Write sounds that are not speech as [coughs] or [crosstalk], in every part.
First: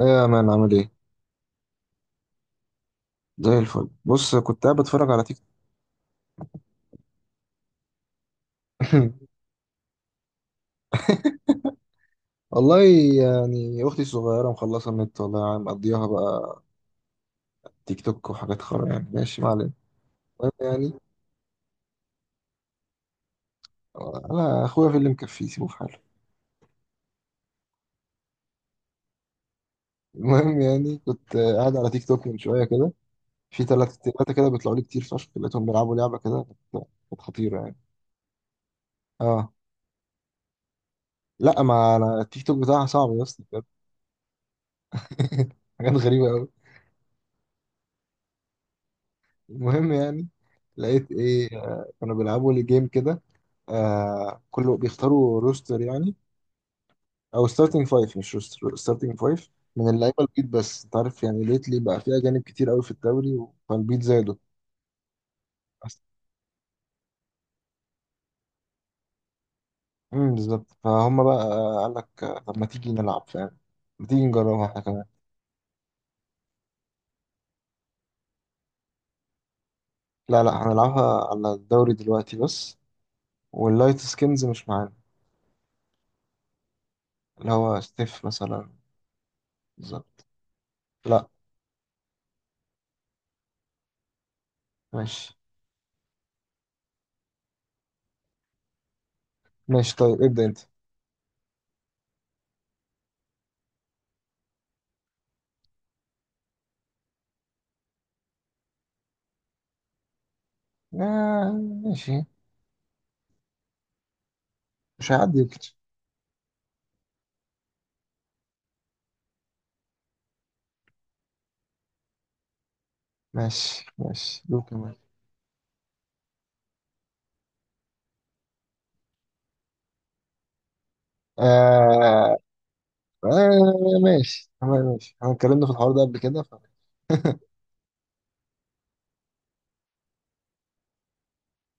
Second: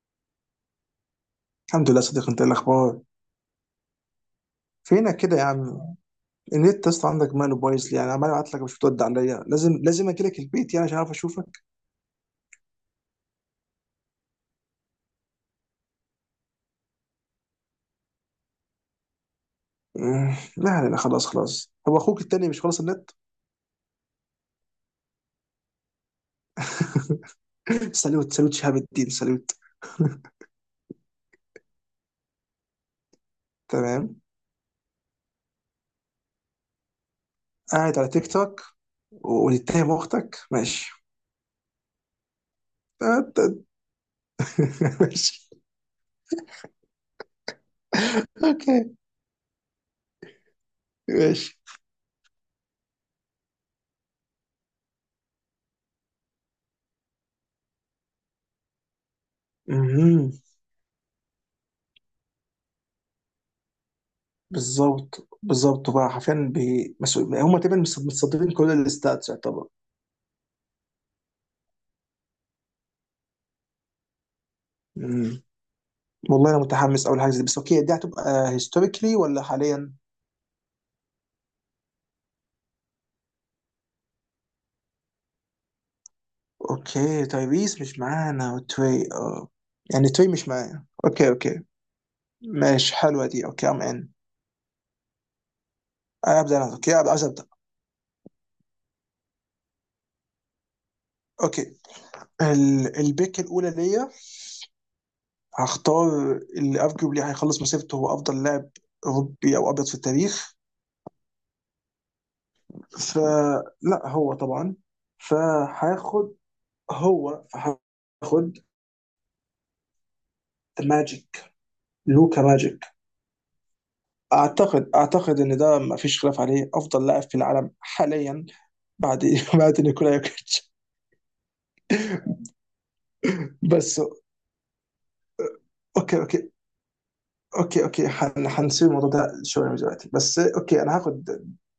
ايه يا مان عامل ايه؟ الحمد لله صديق. انت ايه الاخبار؟ زي الفل، بص كنت قاعد بتفرج فينك على تيك كده يا توك. عم؟ النت اصلا عندك ماله بايظ لي يعني، عمال ابعت لك مش بترد [laughs] عليا. لازم اجي لك البيت يعني عشان اعرف اشوفك. والله يعني اختي الصغيره مخلصه النت، والله يعني مقضيها بقى تيك توك وحاجات خرا. يعني ماشي ما علينا. المهم لا يعني لا، خلاص خلاص، هو اخوك التاني مش خلاص النت؟ انا اخويا في اللي مكفيه سيبه في حاله. [coughs] [laughs] سالوت سالوت شهاب الدين سالوت. المهم يعني كنت قاعد على تيك توك من شويه كده، في ثلاثه تمام. ثلاثه كده بيطلعوا لي كتير فشخ، لقيتهم بيلعبوا لعبه كده كانت خطيره يعني. قاعد على تيك توك اه ونتهم اختك، ماشي. لا، ما انا التيك توك بتاعها صعب يا اسطى بجد. [laughs] ماشي. [laughs] حاجات غريبه قوي. اوكي، المهم يعني لقيت ايه، ماشي. كانوا بيلعبوا لي جيم كده. كله بيختاروا روستر يعني، او ستارتنج فايف، مش روستر، ستارتنج فايف. من اللعيبه مهم. البيض، بس انت عارف يعني ليتلي بقى في اجانب كتير قوي في الدوري، فالبيض زادوا. بالظبط بالظبط، بقى أص- حرفيا بمسؤول، هم تقريبا متصدرين كل الاستاتس يعتبر. بالظبط، فهم بقى، قال لك طب ما تيجي نلعب، فاهم؟ ما تيجي نجربها احنا كمان. والله انا متحمس اول حاجه زي دي، بس اوكي، دي هتبقى هيستوريكلي ولا حاليا؟ لا لا، هنلعبها على الدوري دلوقتي بس. واللايت سكينز مش معانا. اوكي، اللي هو تايريس مش ستيف معانا مثلا. وتري، اه. يعني بالظبط. تري مش معانا، لا. اوكي اوكي. ماشي، حلوه دي. اوكي، ام ان، ماشي ابدا. انا اوكي، عايز ابدا. ماشي، طيب ابدأ انت. اوكي. البيك الاولى ليا. هختار اللي ارجوبلي هيخلص مسيرته، هو افضل لاعب اوروبي او ابيض في التاريخ. آه ماشي، فلا هو طبعا. مش هيعدي يمكن. فهاخد، هو فهاخد، ذا ماجيك، لوكا ماجيك. ماشي ماشي دوك. اعتقد ان ده ما فيش خلاف عليه افضل لاعب في العالم حاليا، بعد [laughs] بعد نيكولا يوكيتش. آه بس. آه ماشي تمام، ماشي، احنا اتكلمنا في الحوار ده اوكي قبل كده اوكي [laughs] اوكي اوكي، هنسيب الموضوع ده شويه من دلوقتي. بس اوكي، انا هاخد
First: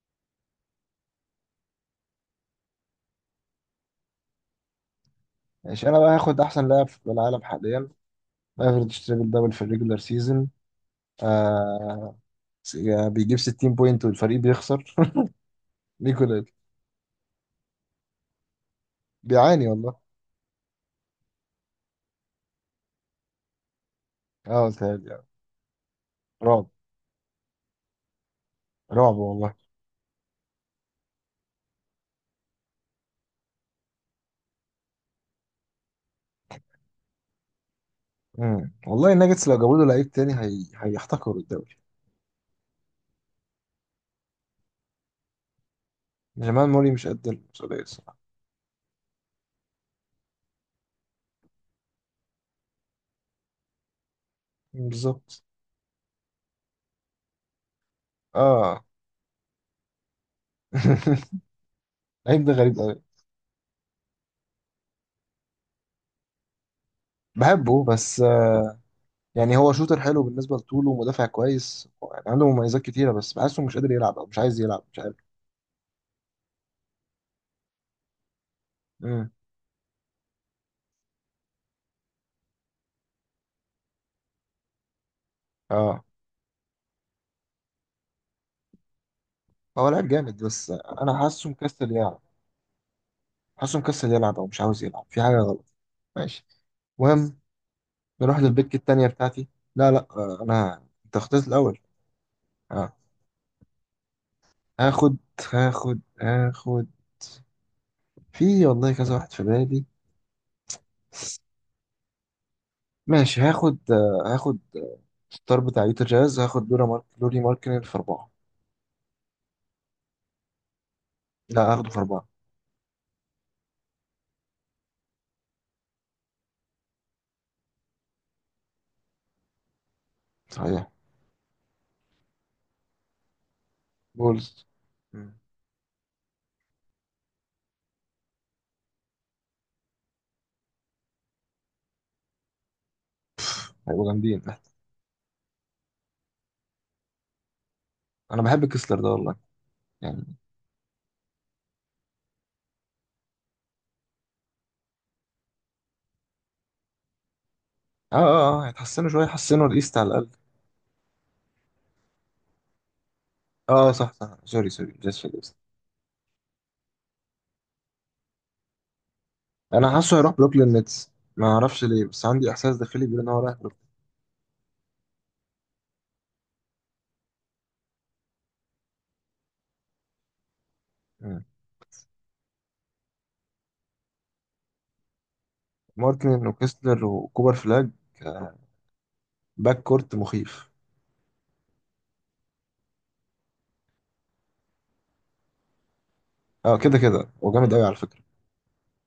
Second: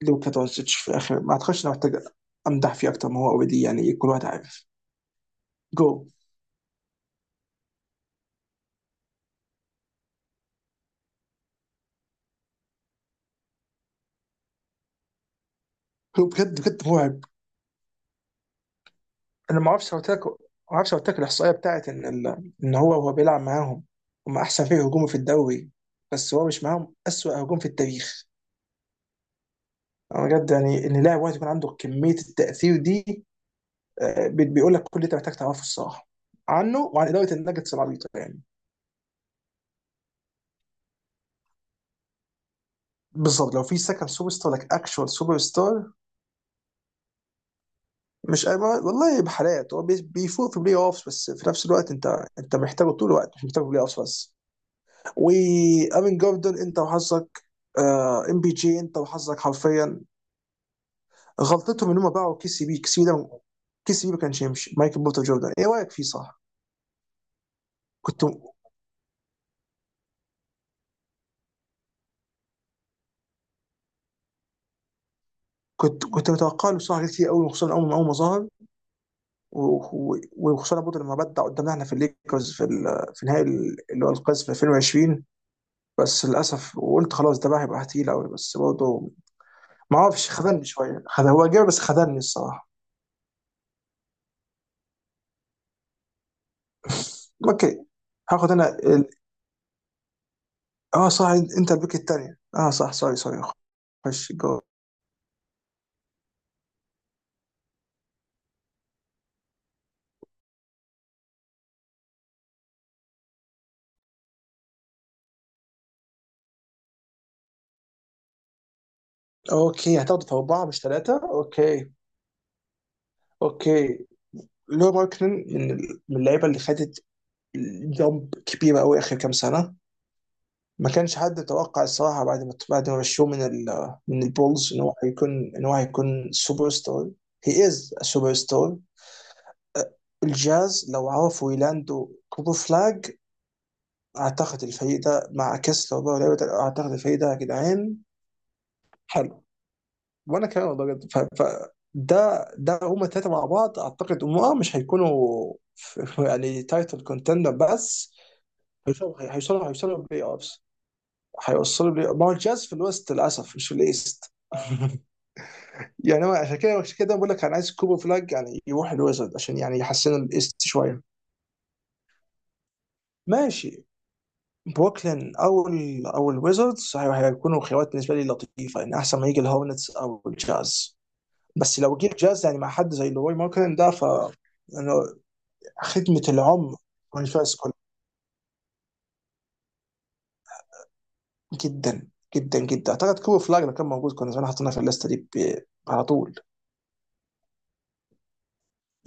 لوكا دونتش في اخر، ما اعتقدش إن أنا محتاج امدح فيه اكتر ما هو اوريدي، يعني كل واحد عارف. جو، ماشي، انا بقى هاخد احسن لاعب في العالم حاليا، افريج تريبل دبل في الريجولار سيزون. آه بيجيب 60 بوينت والفريق بيخسر. [laughs] هو نيكولا. بجد بجد مرعب. انا بيعاني ما اعرفش والله. هوتاك، ما اعرفش هوتاك الاحصائيه بتاعت ان ان هو، وهو بيلعب معاهم هم احسن اه فريق هجومي تهيألي في يعني. الدوري، بس هو مش رعب، معاهم اسوأ هجوم في التاريخ. رعب والله. أنا بجد يعني ان لاعب واحد يكون عنده كميه التاثير دي. بيقول لك كل اللي انت محتاج تعرفه الصراحه عنه، وعن اداره النجتس العبيطه يعني. مم. والله الناجتس لو جابوا له لعيب تاني هيحتكروا الدوري. بالظبط، لو في سكند سوبر ستار لك، اكشوال سوبر ستار. جمال موري مش قد المسؤولية الصراحة. مش أي- والله بحالات هو بيفوق في بلاي اوفس، بس في نفس الوقت انت انت محتاجه طول الوقت مش محتاجه في بلاي اوفس بس. بالظبط. وامين جوردن انت وحظك. ام بي جي اه انت وحظك حرفيا. [laughs] غلطتهم ان هم باعوا اللعيب كي ده سي غريب بي. كي سي قوي. بي ده، كي سي بي، ما كانش يمشي. مايكل بورتر جوردن ايه رايك فيه، صح؟ بحبه، بس كنت يعني هو شوتر حلو بالنسبه لطوله ومدافع كويس، يعني عنده مميزات كتيره، بس بحسه مش قادر يلعب او مش عايز يلعب، مش عارف. كنت متوقع له بصراحه حاجات كتير قوي، وخصوصا اول ما ظهر. امم وخصوصا برضه لما بدع قدامنا احنا في الليكرز في في نهائي اللي هو القاس في 2020. اه بس للاسف، وقلت خلاص ده بقى هيبقى تقيل قوي، بس برضه هو ما لعيب اعرفش، جامد، خذلني بس شويه، انا خذ هو حاسه جاب بس مكسل خذلني يلعب. الصراحه. حاسه مكسل يلعب او مش عاوز يلعب، في حاجه غلط. ماشي. المهم اوكي، نروح هاخد انا للبيك ال... التانية بتاعتي. لا لا، انا اه انت صح. اخترت انت الاول. البيك الثانيه، اه صح، اه، سوري سوري. خش جو. هاخد هاخد. في والله كذا واحد في بالي. ماشي هاخد ستار بتاع يوتا جاز. هاخد لورا مارك لوري ماركنن في أربعة. اوكي، هتاخد في اربعه مش ثلاثه، لا هاخده اوكي. في أربعة. اوكي. لو ماركنن من من اللعيبه اللي خدت جامب كبيره قوي اخر كام سنه. صحيح. ما كانش حد يتوقع الصراحه، بعد ما مشوه من من بولز. البولز ان هو هيكون، مم. ان هو هيكون سوبر ستار. هي از سوبر ستار. الجاز لو عرفوا يلاندوا كوبر فلاج، هيبقوا جامدين. اعتقد الفريق ده مع كسلر بقى، اعتقد الفريق ده يا جدعان انا بحب كسلر ده والله. حلو. يعني. وانا كمان والله جد. ده ده هما الثلاثه مع بعض، اعتقد هم اه مش هيكونوا يعني تايتل كونتندر، بس اه اه اه، هيتحسنوا شويه، هيوصلوا هيوصلوا يحسنوا هيوصلوا الايست على بلاي الاقل. اوفس. هيوصلوا، لي ما هو الجاز في الويست للاسف مش في اه صح الايست. صح، [laughs] سوري سوري، جاز في الايست. يعني هو عشان كده، عشان كده بقول لك انا عايز كوبر فلاج يعني يروح الويزرد، عشان يعني انا حاسه يحسنوا هيروح الايست بروكلين شويه. نتس. ما اعرفش ليه، بس عندي احساس داخلي بيقول ان هو رايح بروكلين. ماشي. بروكلين او الويزردز هيكونوا خيارات بالنسبه لي لطيفه، يعني احسن ما يجي الهورنتس او الجاز. مم. بس لو جه الجاز يعني مع حد زي لوي ماركلين ده، ف يعني خدمه مارتن العمر. وكسلر وكوبر كونفاس، فلاج. آه، باك كورت مخيف. جدا جدا جدا. اعتقد كوبر فلاج لو كان موجود كنا زمان حطيناه في الليسته دي على طول. اه كده كده وجامد قوي على فكره.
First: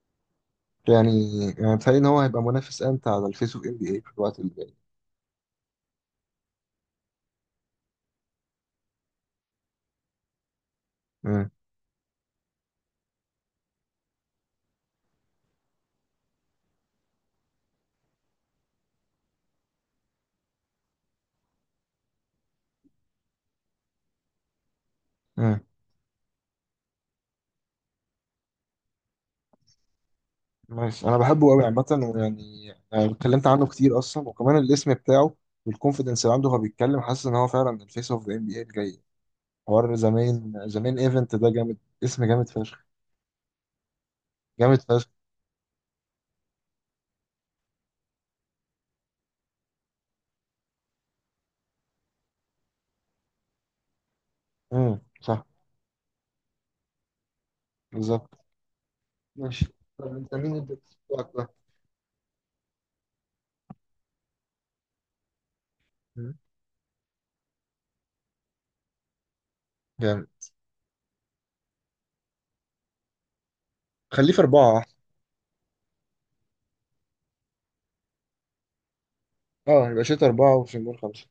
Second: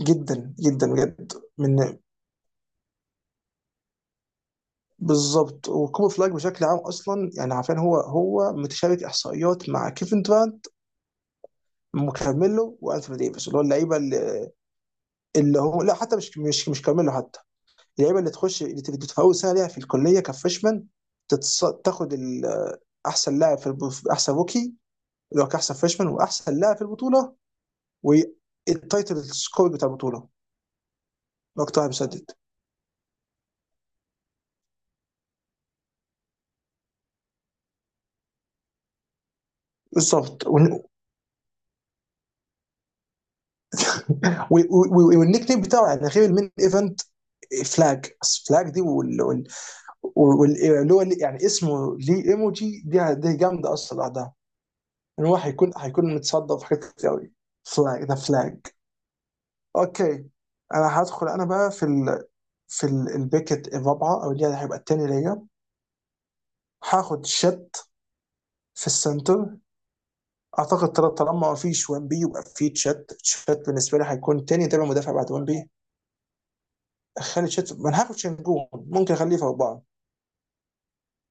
جدا جدا بجد. يعني يعني بيتهيألي من ان هو هيبقى منافس امتع على الفيس اوف ام بي اي في الوقت اللي جاي. بالظبط. وكوبر فلاج بشكل عام اصلا يعني عارفين، هو هو متشارك احصائيات مع كيفن دورانت مم. وكارميلو وانثوني ديفيس، اللي هو اللعيبه اللي هو، لا حتى مش كارميلو حتى. اللعيبه اللي تخش، اللي تبقى في اول سنه ليها في الكليه كفريشمان، تاخد احسن لاعب في احسن روكي، اللي هو مم. كاحسن فريشمان واحسن لاعب في البطوله، والتايتل سكور بتاع البطوله، ماشي انا بحبه قوي اكتر عامه. واحد مسدد ويعني أنا اتكلمت عنه كتير اصلا، وكمان الاسم بتاعه والكونفيدنس اللي عنده وهو بيتكلم، حاسس ان هو فعلا الفيس اوف ذا ام بي اي الجاي. حوار بالظبط. زمان زمان، ايفنت ده جامد. اسم جامد فشخ. [laughs] [applause] جامد فشخ. والنيك نيم بتاعه يعني غير المين ايفنت فلاج، فلاج دي واللي هو يعني اسمه ليه ايموجي دي، دي جامده اصلا لوحدها. ان هو صح. هيكون، هيكون متصدر في حاجات كتير قوي. فلاج ده بالظبط. فلاج. ماشي، طب اوكي. انت مين اللي انا هدخل بتتوقع انا ده؟ بقى في ال... في البيكت الرابعه، او اللي هيبقى التاني ليا. مم. هاخد شت في السنتر. جامد. اعتقد طالما ما فيش 1 بي يبقى في تشات، تشات بالنسبه لي خليه في هيكون تاني اربعه تابع احسن. مدافع بعد 1 بي. اخلي تشات، ما انا هاخد شنجون ممكن اخليه في اربعه. اه يبقى شوت اربعه وشنجون خمسه.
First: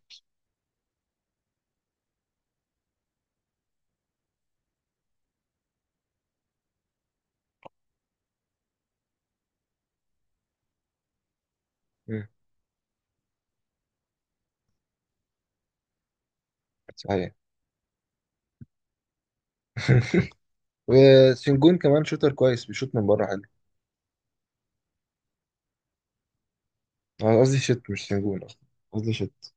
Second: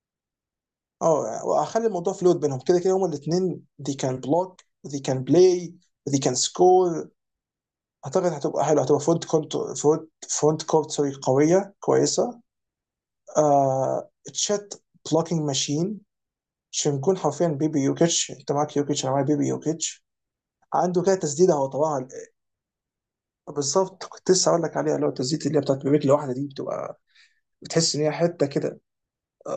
اه واخلي الموضوع فلويد بينهم، كده كده هما الاثنين، دي كان بلوك ودي كان بلاي ودي كان سكور. اعتقد هتبقى حلوه، هتبقى فرونت كونت، فرونت كورت سوري، قويه امم كويسه. آه تشات، بلوكينج ماشين. شنجون صحيح. حرفيا بيبي يوكيتش. انت معاك يوكيتش، انا معايا بيبي يوكيتش. [laughs] عنده كده تسديده هو وسنجون كمان طبعا. شوتر كويس، بيشوت من بره حلو. بالظبط، كنت لسه هقول لك عليها، اللي هو التسديده اللي هي بتاعت برجل واحده دي، بتبقى أنا قصدي شوت بتحس ان مش هي سنجون حته اصلا. كده. قصدي شوت.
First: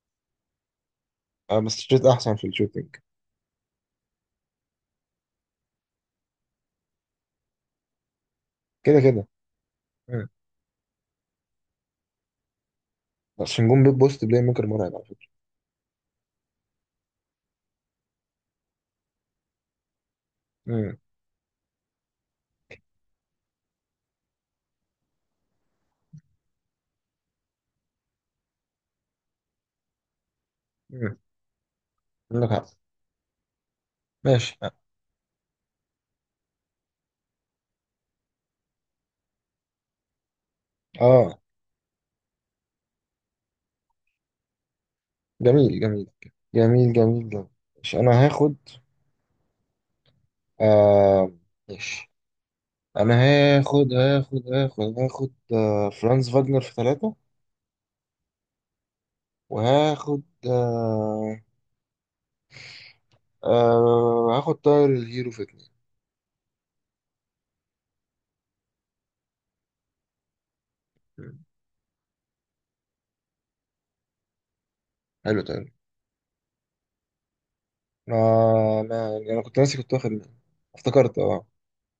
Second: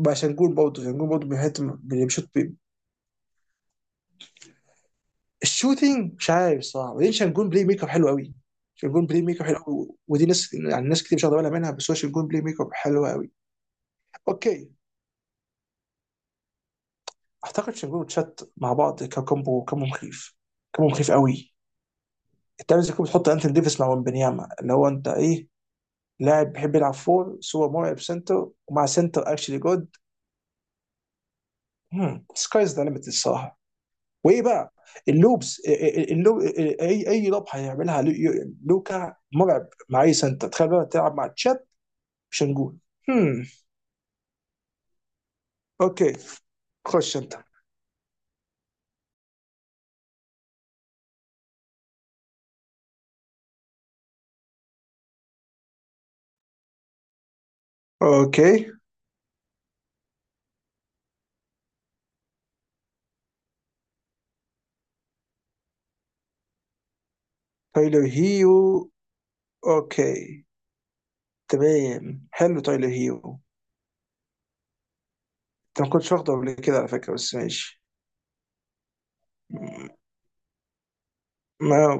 بقى شنجون برضه، شنجون برضه اه بيحط بس شوت بيشوط. احسن في الشوتنج. الشوتينج مش عارف الصراحه. وبعدين شانجون بلاي ميك اب حلو قوي، كده شانجون بلاي كده. ميك اب حلو قوي، ودي ناس يعني ناس كتير مش واخده بالها منها، بس هو شانجون بلاي ميك اب حلو قوي. بس نجوم بيب بوست بلاي ميكر اوكي. مرعب على فكرة. اعتقد شانجون وتشات مع بعض ككومبو، كومبو مخيف، كومبو امم مخيف قوي. انت عايز تكون بتحط انتون ديفيس مع ومبنياما، اللي هو انت ايه، لاعب بيحب يلعب فور سوى مرعب سنتر، ومع سنتر اكشلي جود. امم، عندك حق. سكايز ذا ليميت الصراحه. وايه ماشي. بقى؟ اللوبس، اي اي لوب هيعملها. لوكا مرعب مع اي سنتر، تخيل بقى تلعب مع اه تشات. مش هنقول. هم. جميل جميل اوكي، جميل خش جميل انت. جميل. ماشي انا هاخد آه ماشي انا فرانز فاجنر في ثلاثة. اوكي، وهاخد آه آه هاخد طاير الهيرو في اتنين. تايلر هيو، اوكي. مم. تمام، حلو تايلر هيو. حلو طاير. انت ما كنتش واخده قبل كده على فكره، بس ماشي. انا كنت ناسي كنت واخد مين. افتكرت. اه ما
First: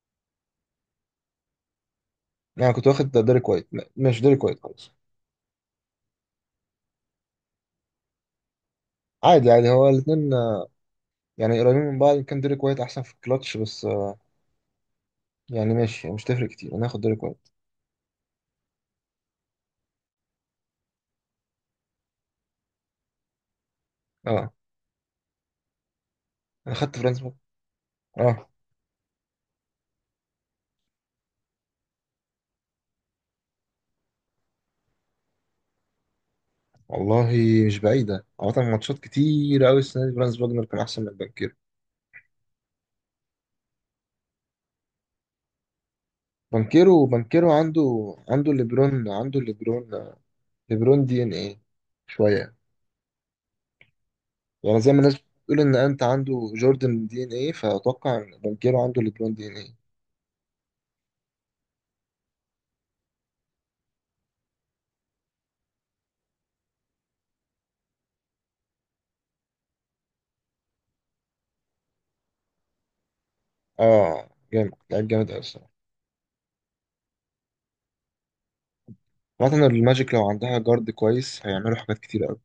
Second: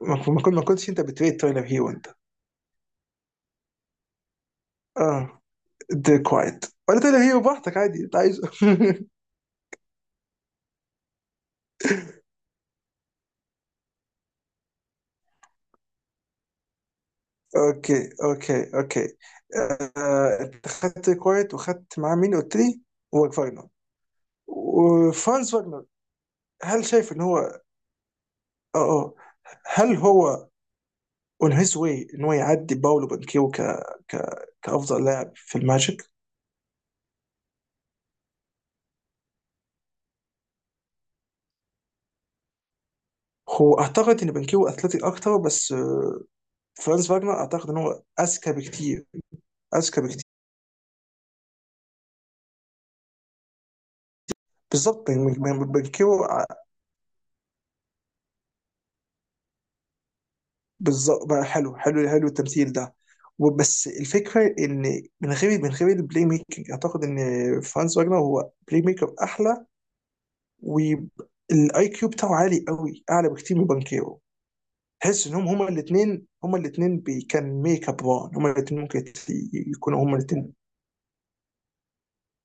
ما كنتش انت بتريد تايلر هيو انت؟ انا كنت واخد ديريك وايت. لا، ماشي ديريك وايت خلاص. اه. دي كوايت ولا تايلر هيو، براحتك، عادي انت عايزه. [laughs] عادي عادي، هو الاثنين يعني قريبين من بعض، كان ديريك وايت احسن في الكلاتش، بس يعني ماشي، يعني مش تفرق كتير، انا هاخد ديريك وايت. اوكي اوكي اوكي. انت خدت كوايت وخدت معاه مين قلت لي؟ وفاجنر، اه وفرانز فاجنر. انا هل خدت شايف فرانس ان بوجنر. هو اه، اه اه، هل هو اون هيز واي ان هو يعدي باولو بانكيو كافضل لاعب في الماجيك؟ والله، مش بعيدة عامة، ماتشات كتير أوي السنة دي فرانس بوجنر كان أحسن من بانكيرو. هو اعتقد ان بانكيو اثليتيك اكتر، بس بانكيرو فرانز فاجنر بانكيرو اعتقد ان عنده. هو عنده اذكى بكتير، ليبرون، عنده اذكى ليبرون. بكتير. ليبرون دي إن إيه شوية. يعني زي ما بالظبط الناس يعني بتقول إن أنت بانكيو عنده جوردن دي إن إيه، فأتوقع إن بانكيرو عنده ليبرون دي إن إيه. بالظبط بقى، حلو حلو حلو التمثيل ده. وبس الفكره ان من غير البلاي ميكنج، اعتقد ان فرانز فاجنر هو بلاي ميكر احلى، والاي كيو بتاعه عالي قوي، اعلى بكتير من بانكيو. اه، جامد، لعيب تحس جامد أوي انهم هما الصراحة. الاثنين، هما الاثنين كان ميك اب وان، هما الاثنين ممكن عامة يكونوا الماجيك هما لو الاثنين. عندها جارد كويس هيعملوا حاجات كتير أوي.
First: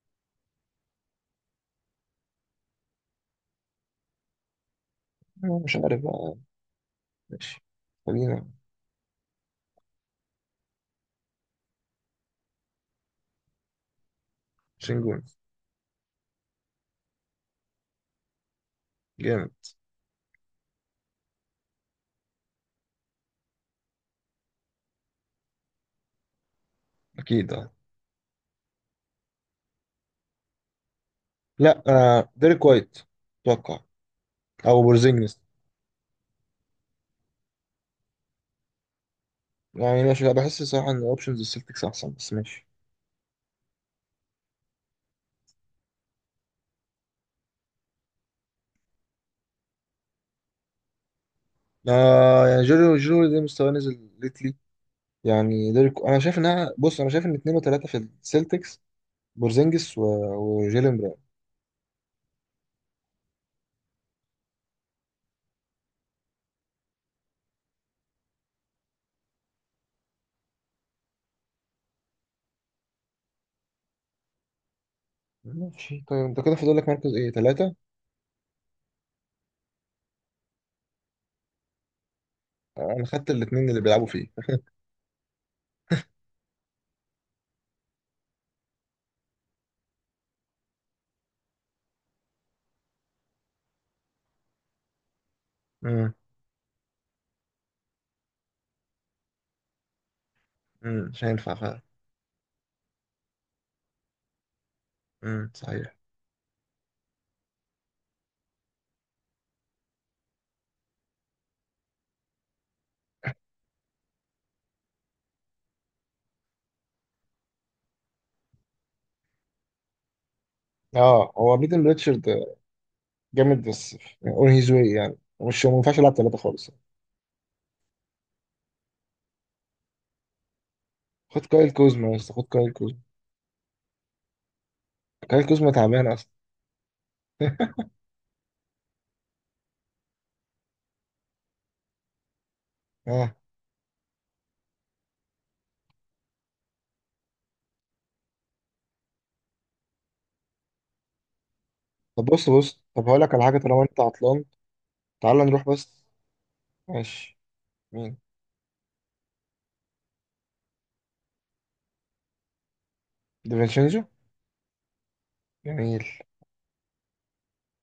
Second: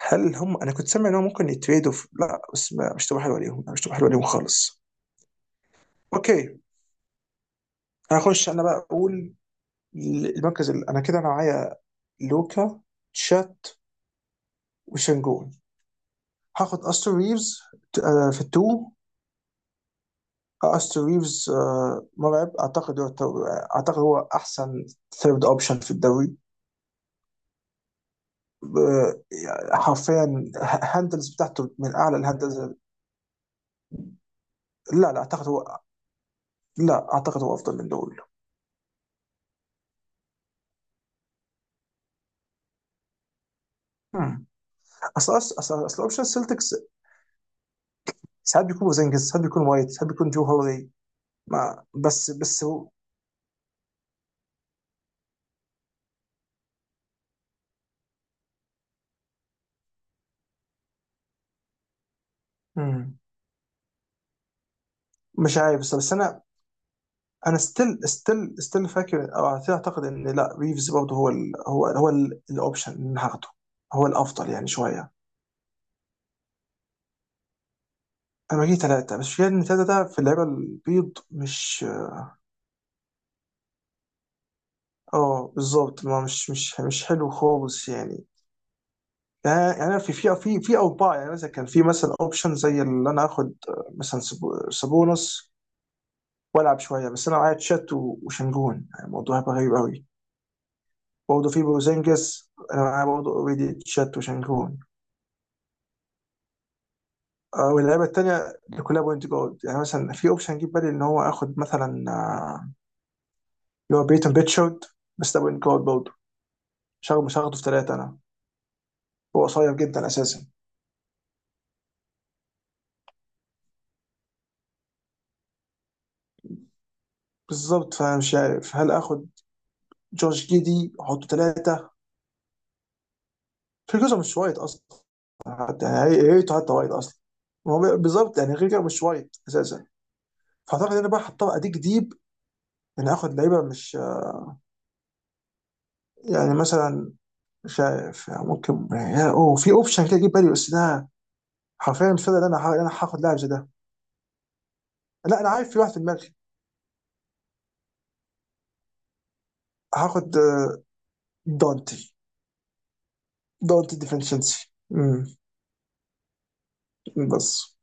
هل هم انا كنت سامع انهم ممكن يتريدوا في... لا بس مش تبقى حلوه عليهم، مش تبقى حلوه عليهم خالص. مش عارف بقى. اوكي. ماشي، هخش خلينا. انا بقى اقول المركز ال... انا كده انا معايا لوكا، تشات، شنجون وشنجون. هاخد استر ريفز، في التو. جامد. استر ريفز مرعب. اعتقد هو اعتقد هو احسن ثيرد اوبشن في الدوري. اكيد اه. يعني حرفيا هاندلز بتاعته لا، من اعلى ديريك الهاندلز. وايت اتوقع، او لا لا، بورزينجس. اعتقد هو، لا اعتقد هو افضل من دول. يعني ماشي، بحس صراحه ان اوبشنز السلتكس احسن، بس ماشي. هم. اصل اصل اصل أصل اوبشن السلتكس ساعات بيكون بوزنجز، ساعات بيكون وايت، ساعات بيكون جو هولي. ما بس، يعني بس هو، جيرو ده مستواه نزل ليتلي. يعني ديريك، انا شايف انها بص، انا شايف ان اتنين وتلاته في السلتكس، بورزينجس وجيلين براون. مم. مش عارف، بس انا، انا ستيل فاكر او اعتقد ان لا، ريفز برضه هو ال، هو هو الاوبشن اللي هاخده هو الافضل يعني شويه. ماشي، طيب انت كده فاضل لك مركز ايه، تلاته. انا بجيب ثلاثه، بس في ان ثلاثه ده في اللعيبه البيض مش، انا خدت الاتنين اللي بيلعبوا فيه. اه بالظبط، ما مش حلو خالص يعني. يعني يعني في اوضاع يعني مثلا، كان في مثلا اوبشن زي اللي انا اخد، مثلا سابونس امم والعب شويه، بس انا معايا تشات وشنجون، يعني الموضوع هيبقى غريب قوي. مش برضه هينفع في فعلا. بوزينجس انا معايا برضه اوريدي تشات وشنجون. صحيح. واللعيبه التانيه اللي كلها بوينت جارد، يعني مثلا في اوبشن جه في بالي ان هو اخد مثلا، اللي هو بيتون بيتشارد، بس ده بوينت جارد برضه. مش هاخده مش هاخده في ثلاثه انا، هو قصير جدا اساسا. اه هو بيتن ريتشارد جامد، بس اون هيز واي، يعني مش، ما ينفعش يلعب ثلاثه خالص يعني. بالظبط، فانا مش عارف هل اخد جورج جيدي حطوا خد كايل ثلاثه. كوزما يا اسطى، خد كايل كوزما. فيرجسون مش وايد اصلا كايل كوزما حتى، تعبان يعني اصلا. هيته حتى وايد اصلا. هو بالظبط يعني غير كده مش وايد اساسا. فاعتقد انا بقى هضطر اديك ديب ان اخد اه لعيبه مش يعني مثلا، مش عارف يعني ممكن يعني اوه، في اوبشن كده اجيب بالي، بس ده حرفيا مش طب فاضي إن بص انا إن بص، انا طب هقول هاخد لك لاعب على زي حاجه ده. طالما انت عطلان. تعال لا انا نروح عارف، في واحد في بس. دماغي. ماشي. مين؟ هاخد دونتي، دونتي ديفينشينجو. ديفنشنسي. امم، جميل. بس.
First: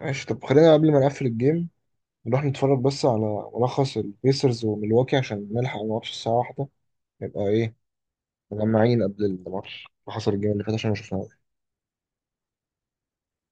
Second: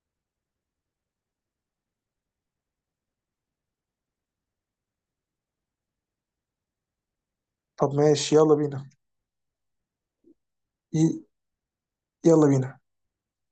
ماشي طب خلينا قبل ما نقفل الجيم، نروح نتفرج بس على ملخص البيسرز وميلواكي عشان نلحق الماتش الساعه واحدة، نبقى ايه طب ماشي، يلا بينا. مجمعين قبل الماتش اللي حصل الجيم اللي فات، عشان ما ي- شفناهوش. يلا بينا.